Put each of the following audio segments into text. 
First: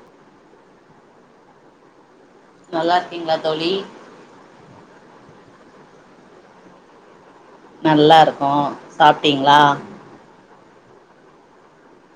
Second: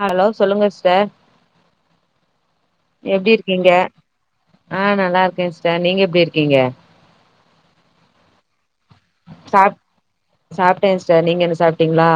hello சொல்லுங்க sister நல்லா எப்டி இருக்கீங்களா இருக்கீங்க தோழி ஆ நல்லா இருக்க சிஸ்டர் நீங்க எப்டி இருக்கீங்க நல்லா இருக்கோ சாப்புட்டீங்களா சாப் சாப்ட்டே சிஸ்டர் நீங்க என்ன சாப்ட்டீங்களா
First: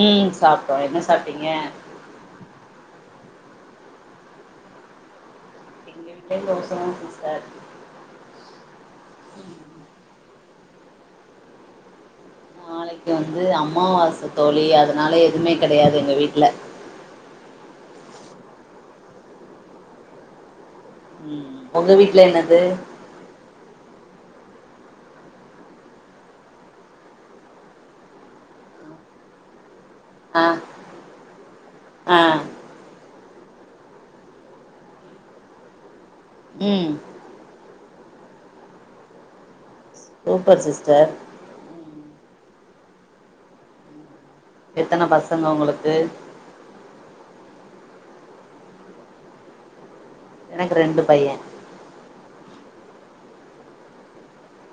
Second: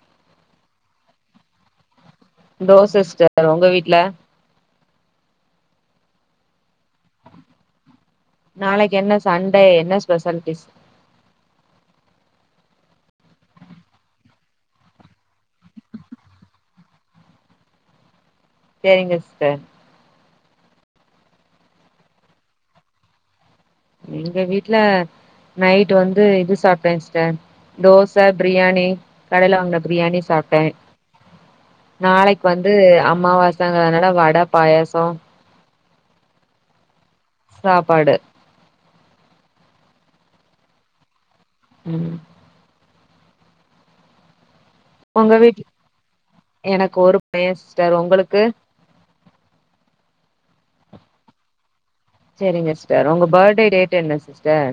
ம் சாப்ட்டோ என்ன சாப்ட்டீங்க தோச சிஸ்டர் உங்க வீட்டு்ல இங்கயு தோச தா சிஸ்டர் நாளைக்கு என்ன சண்டே என்ன ஸ்பெஷல் டிஸ் நாளைக்கு வந்து அமாவாச தோழி அதனால எதுவுமே கிடையாது எங்க வீட்டுல சேரிங்க சிஸ்டர் ம் உங்க வீட்டு்ல என்னது எங்க வீட்டு்ல நைட் வந்து இது சாப்ட்ட சிஸ்டர் தோச பிரியாணி கடையில வாங்கின பிரியாணி ஆ சாப்ட்ட ஆ நாளெக்கு வந்து வந்து அமாவாசங்கறனால வட பாயாசோ ம் சாப்பாடு சூப்பர் சிஸ்டர் ம் எத்தன உங்க பசங்க வீட்ல உங்களுக்கு எனக்கு ஒரு பைய சிஸ்டர் உங்குளுக்கு எனக்கு ரெண்டு பைய சேரிங்க சிஸ்டர் உங்க பர்த்டே டேட் என்ன சிஸ்டர்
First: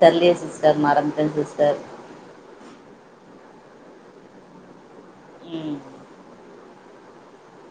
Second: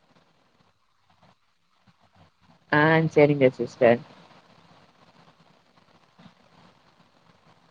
தெர்லயே சிஸ்டர் மறந்துட்ட சிஸ்டர் ஆ சேரிங்க சிஸ்டர் ம்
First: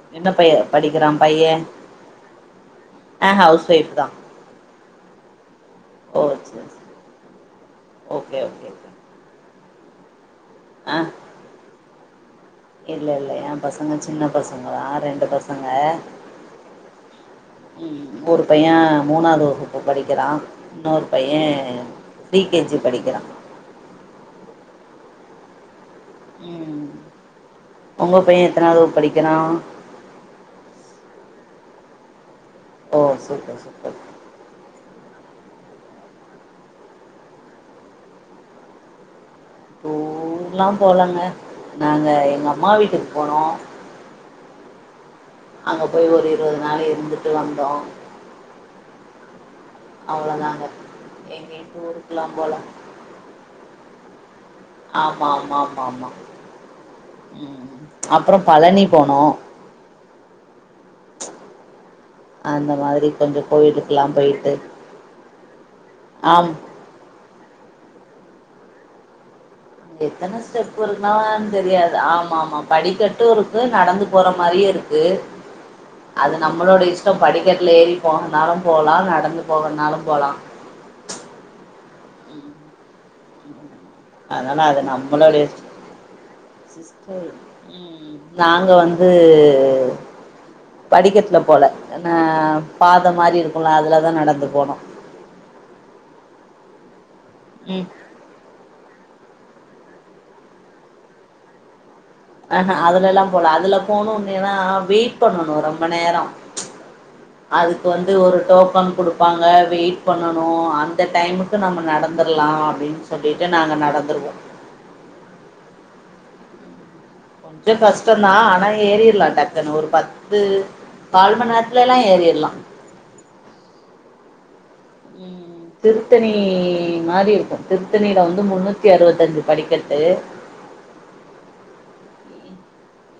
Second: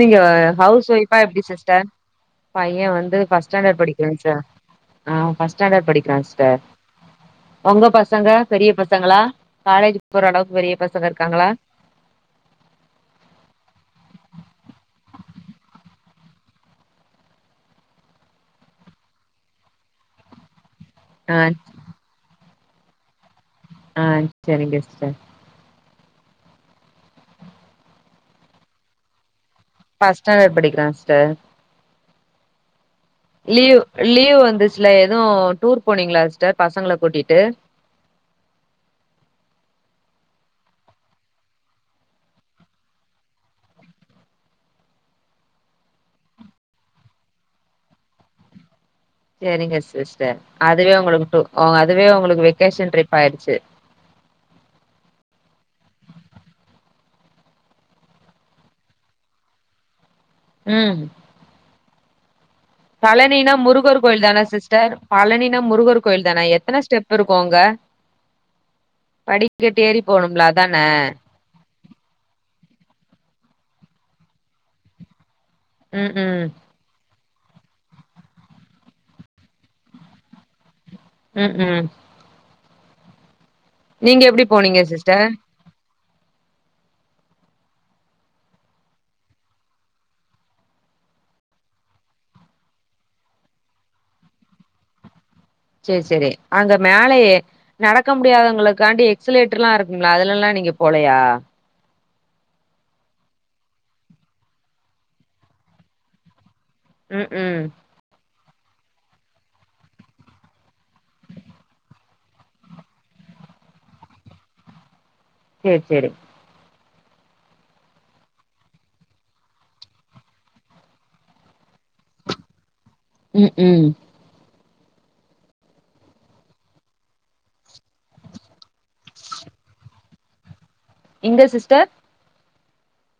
நீங்க என்ன பைய ஹவுஸ் படிக்கிறா ஒய்ப்ஃபா எப்டி பைய சிஸ்டர் பைய வந்து ஆ ஃபஸ்ட் ஹவுஸ் ஸ்டேண்டர்ட் ஒய்ஃப் தா படிக்குறா சிஸ் ஆ அவ ஃபஸ்ட் ஸ்டேண்டட் படிக்குறா ஓ சிஸ்டர் சரி சரி உங்க பசங்க ஓகே பெரிய ஓகே பசங் பசங்களா காலேஜ்க் போற அளவுக் பெரிய ஆ பசங்க இருக்காங்களா இல்ல இல்ல எ பசங்க சின்ன பசங்கதா ரெண்டு பசங்க ஒரு பைய மூணாது வகுப்பு படிக்குறா இன்னொரு பைய ஆ பிரீ கே ஜி படிக்குறா ஆ சேரிங்க சிஸ்டர் ம் உங்க பைய எத்தனாவகுப்பு படிக்குறா ஃபஸ்ட் ஸ்டாண்டர்ட் படிக்குறா சிஸ்டர் ஓ செ லீவ் லீவ் வந்துச்சுல்ல எது டூர் போனீங்ளா சிஸ்டர் பசங்கள கூட்டிட்டு டூர்லா போலங்க நாங்க எங்க அம்மா வீட்டுக் போனோ அங்க போய் ஒரு இருவது நாள் இருந்துட்டு வந்தோ சேரிங்க சிஸ்டர் அவ்ளோதாங்க அதுவே உங்குளுக்கு டூர் எங்கயு அ அதுவே டூருக்குலா உங்குளுக்கு போல வெக்கேஷன் ட்ரிப் ஆய்ருச்சு ஆமா ஆமா ஆமா ஆமா ம் அப்பறோ பழனி போனோ ம் ஆம பழனினா முருகர் கோயில்தான சிஸ்டர் பழனினா முருகர் கோயில்தான ஆம் எத்தன ஸ்டெப் இருக்கு அங்க படிக்கட்டு ஏறி எத்தன போணும்ல அத்தான ஸ்டெப் இருக்குனான் தெரியாது ஆமா ஆமா படிக்கட்டு இருக்கு நடந்து போற மாரியு இருக்கு ம் அது ம் நம்மளோட இஷ்டோ படிக்கட்ல ஏறி போணுனாலு போலா நடந்து போகணுனாலு போலா ம் ம் நீங்க எப்டி ஆனா அத போனீங்க நா சிஸ்டர் நம்பளலே சிஸ்டர் ம் நாங்க வந்து படிக்கட்ல போல நா பாதமாரி இருக்குல்ல அதுலதா நடந்து போனோ செரி செரி அங்க மேலயே ம் நடக்க முடியாதவங்களுக்காண்டி எக்ஸ்லேட்டர்லா இருக்கும்ல அதுலலா நீங்க போலயா அஹ அதுலலா போல அதுல போணு அப்டினா வெயிட் பண்ணணு ரொம்ப நேரோ ம் ம் அதுக் வந்து ஒரு டோக்கன் குடுப்பாங்க வெயிட் பண்ணணு அந்த டைமுக்கு நம்ம நடந்துர்லா அப்டின் அப்டின்டு நாங்க நடந்துருவோ செரி செரி கொஞ்சோ கஷ்டோதா ஆனா ஏறிர்லா டக்குனு ஒரு பத்து கால்மண் நேர்த்துலலா ஏறிர்லா ம் ம் ம் திருத்தணி மாரி இருக்கு திருத்தணில வந்து முன்னூத்தி அறுவத்தஞ்சு படிக்கட்டு எங்க சிஸ்டர்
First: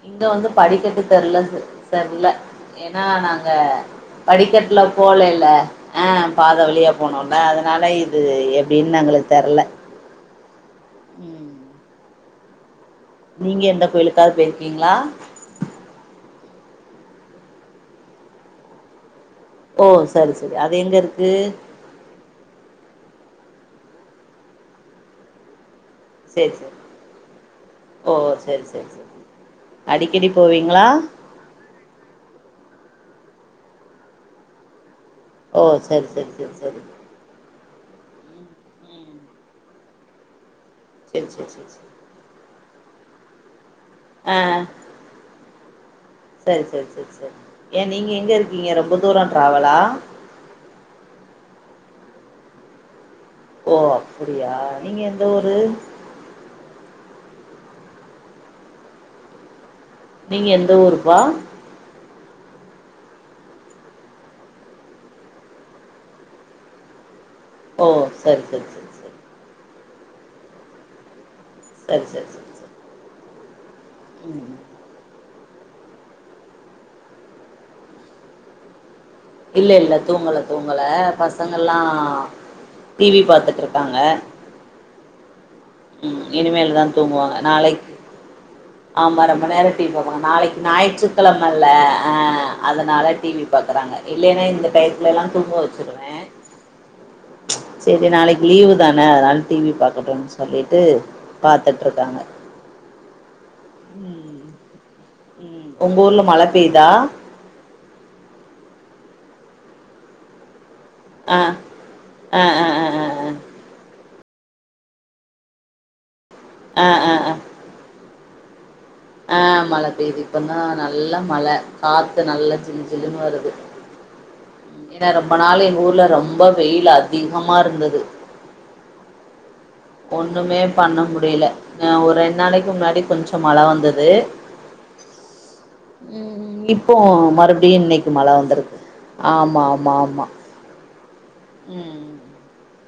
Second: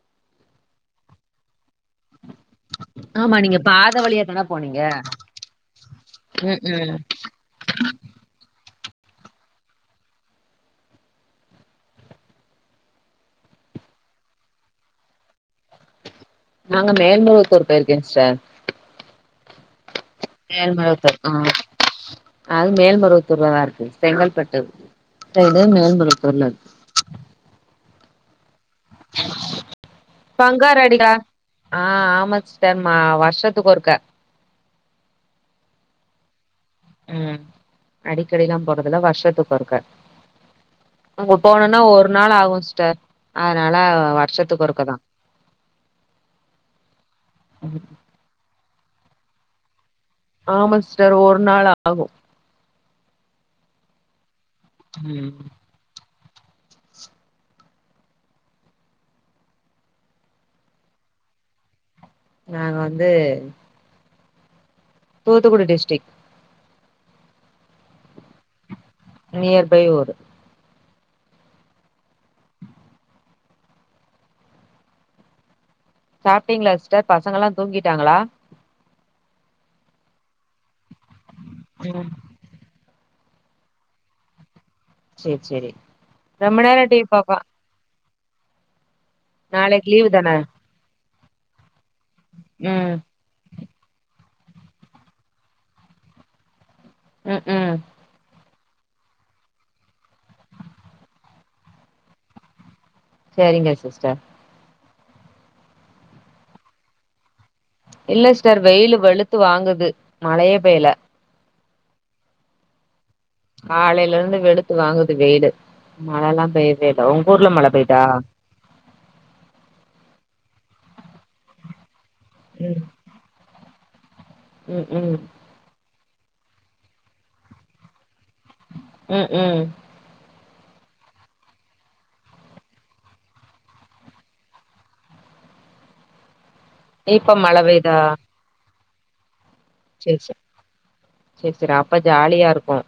இங்க வந்து படிக்கட்டு தெர்ல சிஸ் தெர்ல ஏன்னா ஆமா நாங்க நீங்க பாத வழியா தான போனீங்க படிக்கட்ல போலைல ஆ பாத ம் வழியா ம் போனோ ல அதனால இது எப்டின் எங்ளுக்கு தெர்ல ம் நீங்க எந்த கோயிலுக்காவது போயிருக்கீங்ளா நாங்க மேல்மருவத்தூர் போயிருக்கே சிஸ்டர் ஓ சரி சரி அது எங்க மேல்மருவத்தூர் இருக்கு ஆ அது மேல்மருவத்தூர்ல தா இருக்கு செங்கல்பட்டு இது மேல்மருவத் சேர் சேர் ஓ செரி செ பங்காரு அடிகளார் ஆ ஆம சிஸ்டர் ம வருஷத்துக்கு ஒருக்க ஓ செர் செரி செரி செரி ம் அடிக்கடிலா போறதில்ல வருஷத்துக்கு ஒருக்க சரி அங்க சரி சரி போனுனா சரி ஒரு நாள் ஆகு சிஸ்டர் அதனால ஆ வருஷத்துக்கு ஒருக்கதா செரி செரி செரி செரி ஏ நீங்க எங்க இருக்கீங்க ரொம்ப தூரோ ட்ராவலா ஆமா சிஸ்டர் ஒரு நாள் ஆகு ஓ அப்படியா நீங்க எந்த ஊரு நீங்க எந்த ஊருப்பா நாங்க வந்து தூத்துக்குடி டிஸ்டிக் ஓ சரி சரி சரி சரி நியர் பை ஊரு சரி சரி ச ம் சாப்ட்டீங்ளா சிஸ்டர் பசங்கலா தூங்கிட்டாங்ளா இல்ல இல்ல தூங்கல தூங்கல பசங்கள்லா ம் டி வி பாத்துட்ருக்காங்க சேர் செரி ம் இனிமேல்தாதூங்குவாங்க நாளைக் ஆமா ரொம்ப நேரோ டி நாளைக்கு வி லீவு பாப்பாங்க தான நாளைக்கு ஞாயிற்றுக்கிழமல்ல ஆ ம் அதனால டி வி பாக்றாங்க இல்லன்னா இந்த டைத்துலலா தூங்க வச்சுருவே ம் ம் செரி நாளைக் லீவு தானே அதனால டி வி பாக்கட்டுன் சொல்லிட்டு பாத்துட்ருக்காங்க செரிங்க சிஸ்டர் ம் உங்க ஊர்ல மழை பெய்தா இல்ல சிஸ்டர் வெயிலு வெளுத்து வாங்குது மழையே பெய்ல ஆ ஆ ஆ ஆ ஆ காலல இருந்து வெளுத்து வாங்குது வெயிலு மழலா ஆ பெயவே இல்ல ஆ ஒங் ஆ ஊர்ல மழை பெய்தா ஆ மழ பெய்து இப்ப தா நல்ல மழ காத்து நல்ல ஜிலு ஜிலுன் வருது ம் ஏனா ம் ரொம்ப நாள் எங்க ஊர்ல ரொம்ப வெயில் அதிகமா இருந்துது ம் ம் ஒண்ணுமே பண்ண முடில ஒரு ரெண் நாளைக்கு முன்னாடி கொஞ்சோ மழ வந்தது ம் ம் இப் ப்போ இப்ப மழ மறுபடியு பெய்தா இன்னைக் மழ வந்துருக்கு சேரி ஆமாமாமா சேரி சேரி சேரி அப்ப ஜாலியா இருக்கு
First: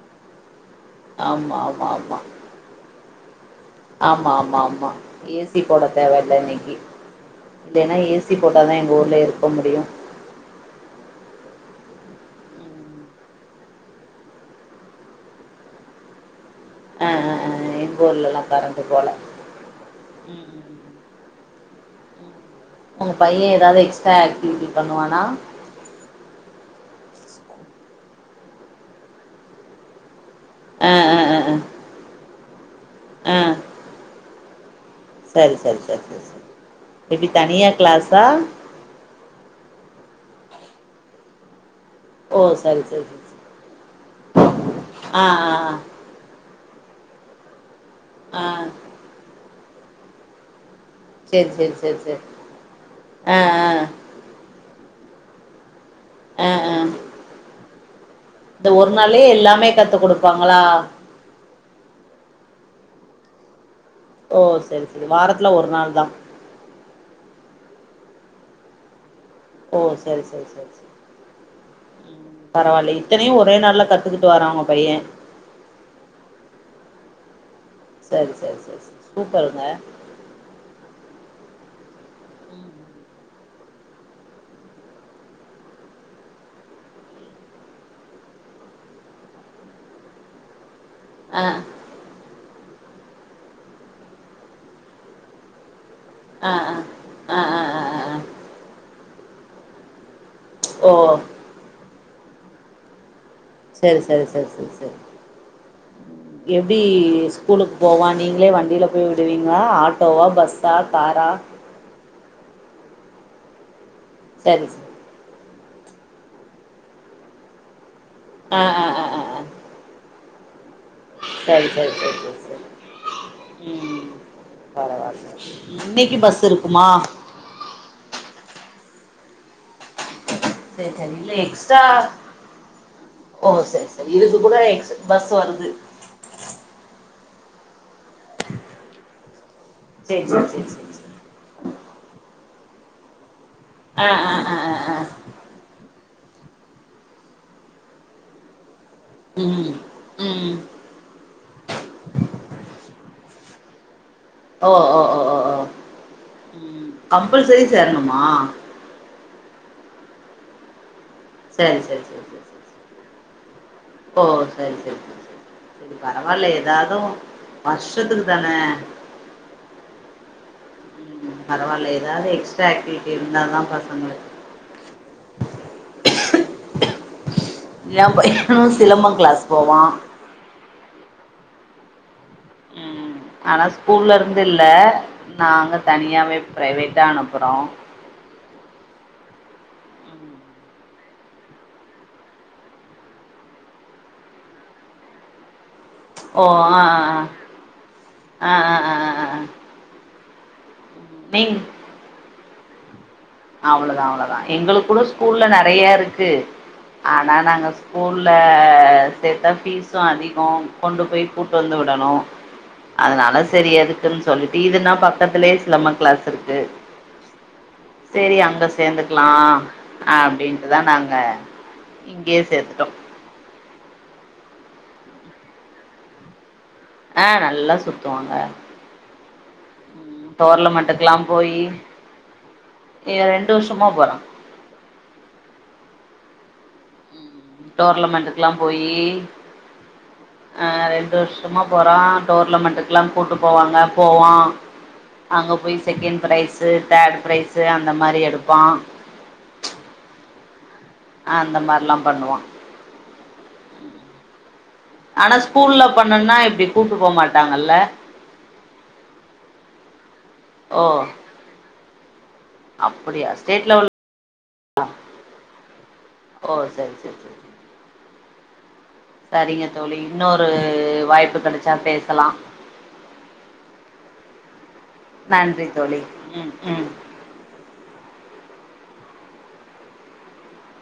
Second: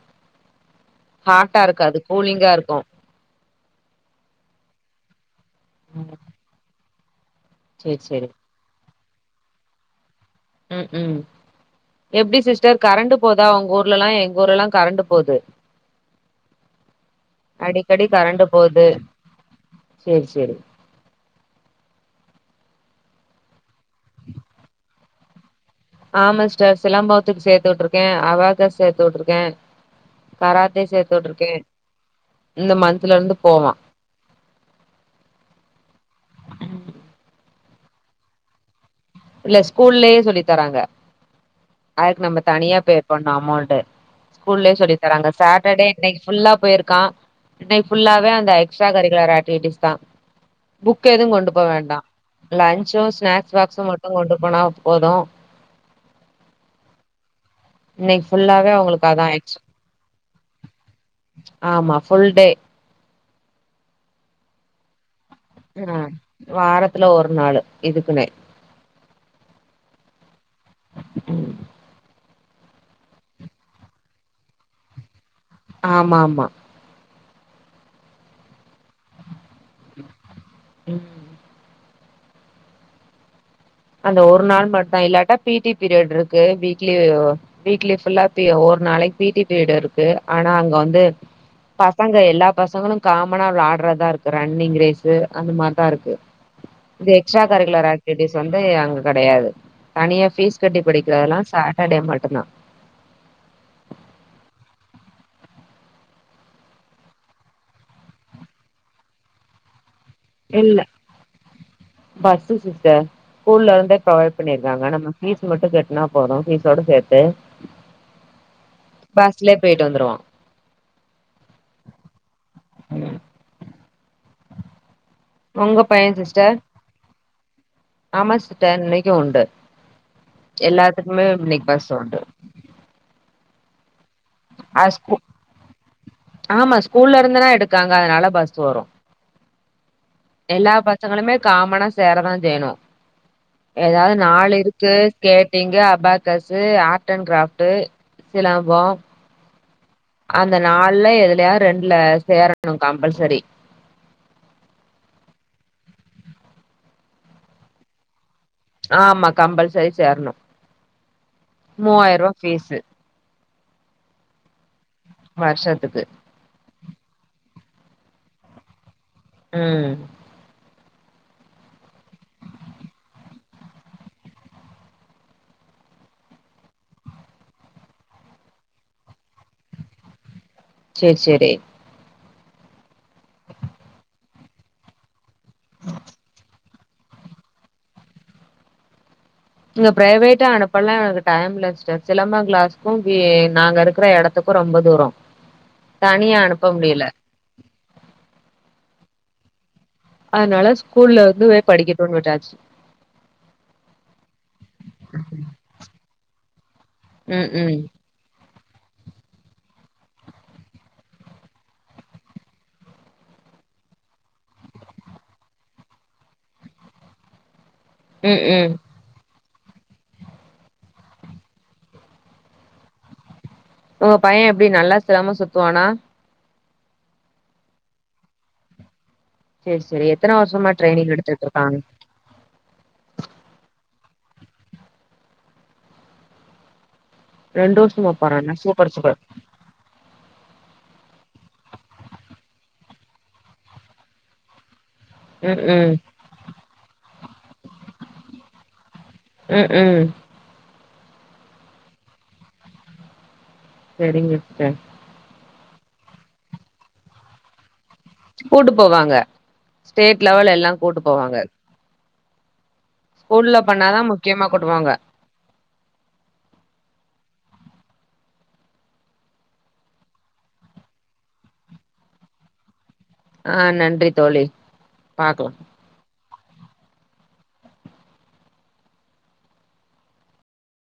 ஆமா ஹாட்டா ஆமா இருக்காது கூலிங்கா இருக்கு ஆமாமாம்மா ஏசி போட தேவல்ல இன்னக்கி இல்லேனா சேரி சேரி ஏசி போ ப்பதா எங்க ஊர்ல இருக்க முடியு ம் ம் எப்டி சிஸ்டர் ம் கரண்டு போதா உங்க ஊர்லலா எங்க ஊர்லலா கரண்டு போது ஆ ஆ ஆ எங்க அடிக்கடி ஊர்லலா கரண்ட் கரண்டு போது போல சேரி ம் ம் சேரி ம் உங்க பைய எதாவது எக்ஸ்ட்ரா ஆக்டிவிட்டி பண்ணுவானா ஆமா சிஸ்டர் சிலம்பத்துக்கு சேத்து விட்ருக்கே அபாகஸ் சேத்து விட்ருக்கே கராத்தே ஆ ஆ ஆ சேத்துவுட்ருக்கே ஆ இந்த மந்த்துல இருந்து போவா செரி செரி செரி செரி சரி எப்டி தனியா கிளாஸா இல்ல ஸ்கூல்லயே சொல்லி தாராங்க அதுக்கு ஓ நம்ம தனியா சரி பே சரி சரி பண்ணு சரி அமௌண்டு ஸ்கூல்லயே சொல்லி ஆ தராங்க ஆ சாட்டர்டே இன்னக்கி ஃபுல்லா போய்ருக்கா இன்னைக்கு ஃபுல்லாவே ஆ ஆ அந்த எக்ஸ்ட்ரா கரிக்குலர் ஆக்டிவிட்டிஸ் தா புக் எதுவு சரி கொண்டு போ சரி சரி வேண்டா சரி லன்ச்சு ஆ ஸ்நாக்ஸ் பாக்சு மட்டு கொண்டு போனா போது அ அ இன்னைக் இந்த ஒரு நாள்லே எல்லாமே கத்து குடுப்பாங்களா ஆமா ஃபுல் டே ஓ செரி ச இது வாரத்துல ஒரு நாள் தான் ம் வாரத்துல ஒரு நாள் இதுக்குனே ஓ சரி சரி சரி சரி ம் ம் பரவால்ல இத்தனையு ஒரே நாள்ல கத்துக்கிட்டு வரா உங்க பைய ஆமா ஆம்மா சரி சரி சரி சரி சூப்பர்ங்க ம் அந்த ஒரு நாள் மட்டு இல்லாட்டா பீ டி பீரியட் இருக்கு வீக்லி வீக்லி ஃபுல்லா பீ ஒரு நாளைக்கு பீ டி பீரியட் இருக்கு ஆனா அங்க வந்து ஆ பசங்க எல்லா பசங்களு காமனா வெளாடுறதா இருக்கு ரன்னிங் ரேஸ்சு அந்த மார்தா இருக்கு ஆ ஆ இந்த எக்ஸ்ட்ரா ஆ ஆ ஆ கரிக்குலர் ஆ ஆ ஆக்டிவிட்டிஸ் வந்து அங்க கெடையாது தனியா ஃபீஸ் கட்டி ஓ படிக்கிறதெல்லா ச சாட்டடே மட்டுந்தா சரி சரி சரி சரி சரி எப்டி ஸ்கூலுக்கு போவா நீங்களே வண்டியில போய் விடுவீங்களா ஆட் டோவா பஸ்சா காரா பஸ்சு சிஸ்டர் ஸ்கூல்ல இருந்தே ப்ரொவைட்‌ சரி சரி பண்ணிருக்காங்க நம்ம பீஸ் மட்டு கட்னா போது பீஸோட சேத்து ஆ ஆ ஆ ஆ ஆ பஸ்லே போய்ட்டு வந்துருவா சரி சரி சரி சரி சரி ம் பரவால்ல உங்க பைய இன்னைக்கு பஸ் சிஸ்டர் இருக்குமா ஆமா சிஸ்டர் இன்னைக்கு உண்டு சேர் சேரி எல்லாத்துக்குமே இல்ல இன்னைக்கு எக்ஸ்ட்ரா பஸ் உண்டு ஓ சேர் சேரி இதுக்கு கூட அ எக்ஸ் ஸ்கூ பஸ் வருது ஆமா ஸ்கூல்ல இருந்தனா எடுக்காங்க அதனால பஸ் வரு சரி சரி சரி எல்லா சரி சரி பசங்களுமே காமனா சேரதா செய்ணு ஆ எதாது ஆ ஆ ஆ நாலுருக்கு ஆ skating abacus art and craft சிலம்போ ம் ம் அந்த நாள்ல எதுலயா ரெண்ட்ல சேரணு கம்பல்சரி ஓ ஓ ஒ ஒ ஓ ம் கம்பல்சரி சேர்ணுமா ஆமா கம்பல்சரி சேர்ணு சரி சரி சரி மூவாய்ர்வா சரி சரி ஃபீசு ஓ சரி சரி சரி வருஷத்துக்கு பரவால்ல ஏதாதூ வர்ஷத்துக்குதான ம் ம் பரவால்ல எதாது எக்ஸ்ட்ரா ஆக்டிவிட்டி இர்ந்தாதா பசங்ளுக்கு [unintelligible] என் பையனு சிலம்போ கிளாஸ் போவா சேர் சேரி ம் ஆனா ஸ்கூல்ல இருந்தில்ல நாங்க தனியாவே ப்ரைவேட்டா அனுப்புறோ இங்க ப்ரைவேட்டா அனுப்பலா எனுக்கு டைம் இல்ல சிஸ்டர் சிலம்ப கிளாஸ்க்கு வே நாங்க இருக்ற எடத் துக்கு ரொம்ப தூரோ தனியா ஓ அனுப்ப ஆ முடியல அ அ அ அ அ அ அதுனால நீங் ஸ்கூல்லர்ந்துவே படிக்கட்டுன் விட்டாச்சு அவ்ளதா அவ்ளதா எங்ளுக் கூட ஸ்கூல்ல நறையா இருக்கு ஆனா ம் நாங்க ம் ஸ்கூ ல்ல சேத்தா ஃபீஸு அதிகோ கொண்டுபோய் கூட்டு வந்து விடணு அதுனால செரி எதுக்குன் சொல்லிட்டு இதுனா பக்கத்திலே சிலம்ப கிளாஸ் இருக்கு சேரி ம் அங்க ம் சேந்துக்லா அப்டின்ட்டுதா நாங்க இங்யே சேத்துட்டோ உங்க பையன் எப்டி நல்லா சிலம்போ சுத்துவானா ஆ நல்லா சுத்துவாங்க சேரி சேரி ம் எத்தன வருஷமா டோர்லமெண்ட்டுக்ளா ட்ரைனிங் எடுத்துட்டு போயி இருக்காங்க இவே ரெண்டு வர்ஷமா போறான் ரெண்டு வருஷமா டோர்லமெண்ட்டுக்ளா போறானா போயி சூப்பர் சூப்பர் அ ரெண்டு வர்ஷமா போறான் டோர்லமெண்ட்டுக்ளா கூட்டு போவாங்க போவான் அங்க ம் போய் ம் செக்கெண் ப்ரைஸு தேர்ட் ப்ரைஸு அந்த மாரி எடுப்பான் ம் ம் அந்த மார்லா பண்ணுவான் செரிங்க சிஸ்டர் ஆனா ஸ்கூல்ல பண்ணன்னா இப்டி கூப்ட்டு போ மாட்டாங்கல்ல கூட்டு போவாங்க ஸ்டேட் லெவல் எல்லா ஓ கூட்டு போவாங்க அப்படியா ஸ்கூல்ல ஸ்டேட் லெவல் பண்ணாதா முக்கியமா கூட்டு போவாங்க ஓ சரி சரி சரி சரிங்க தோழி இன்னொரு வாய்ப்பு கெடச்சா பேசலா ஆ நன்றி தோழி பாக்கலா நன்றி தோழி ம் ம்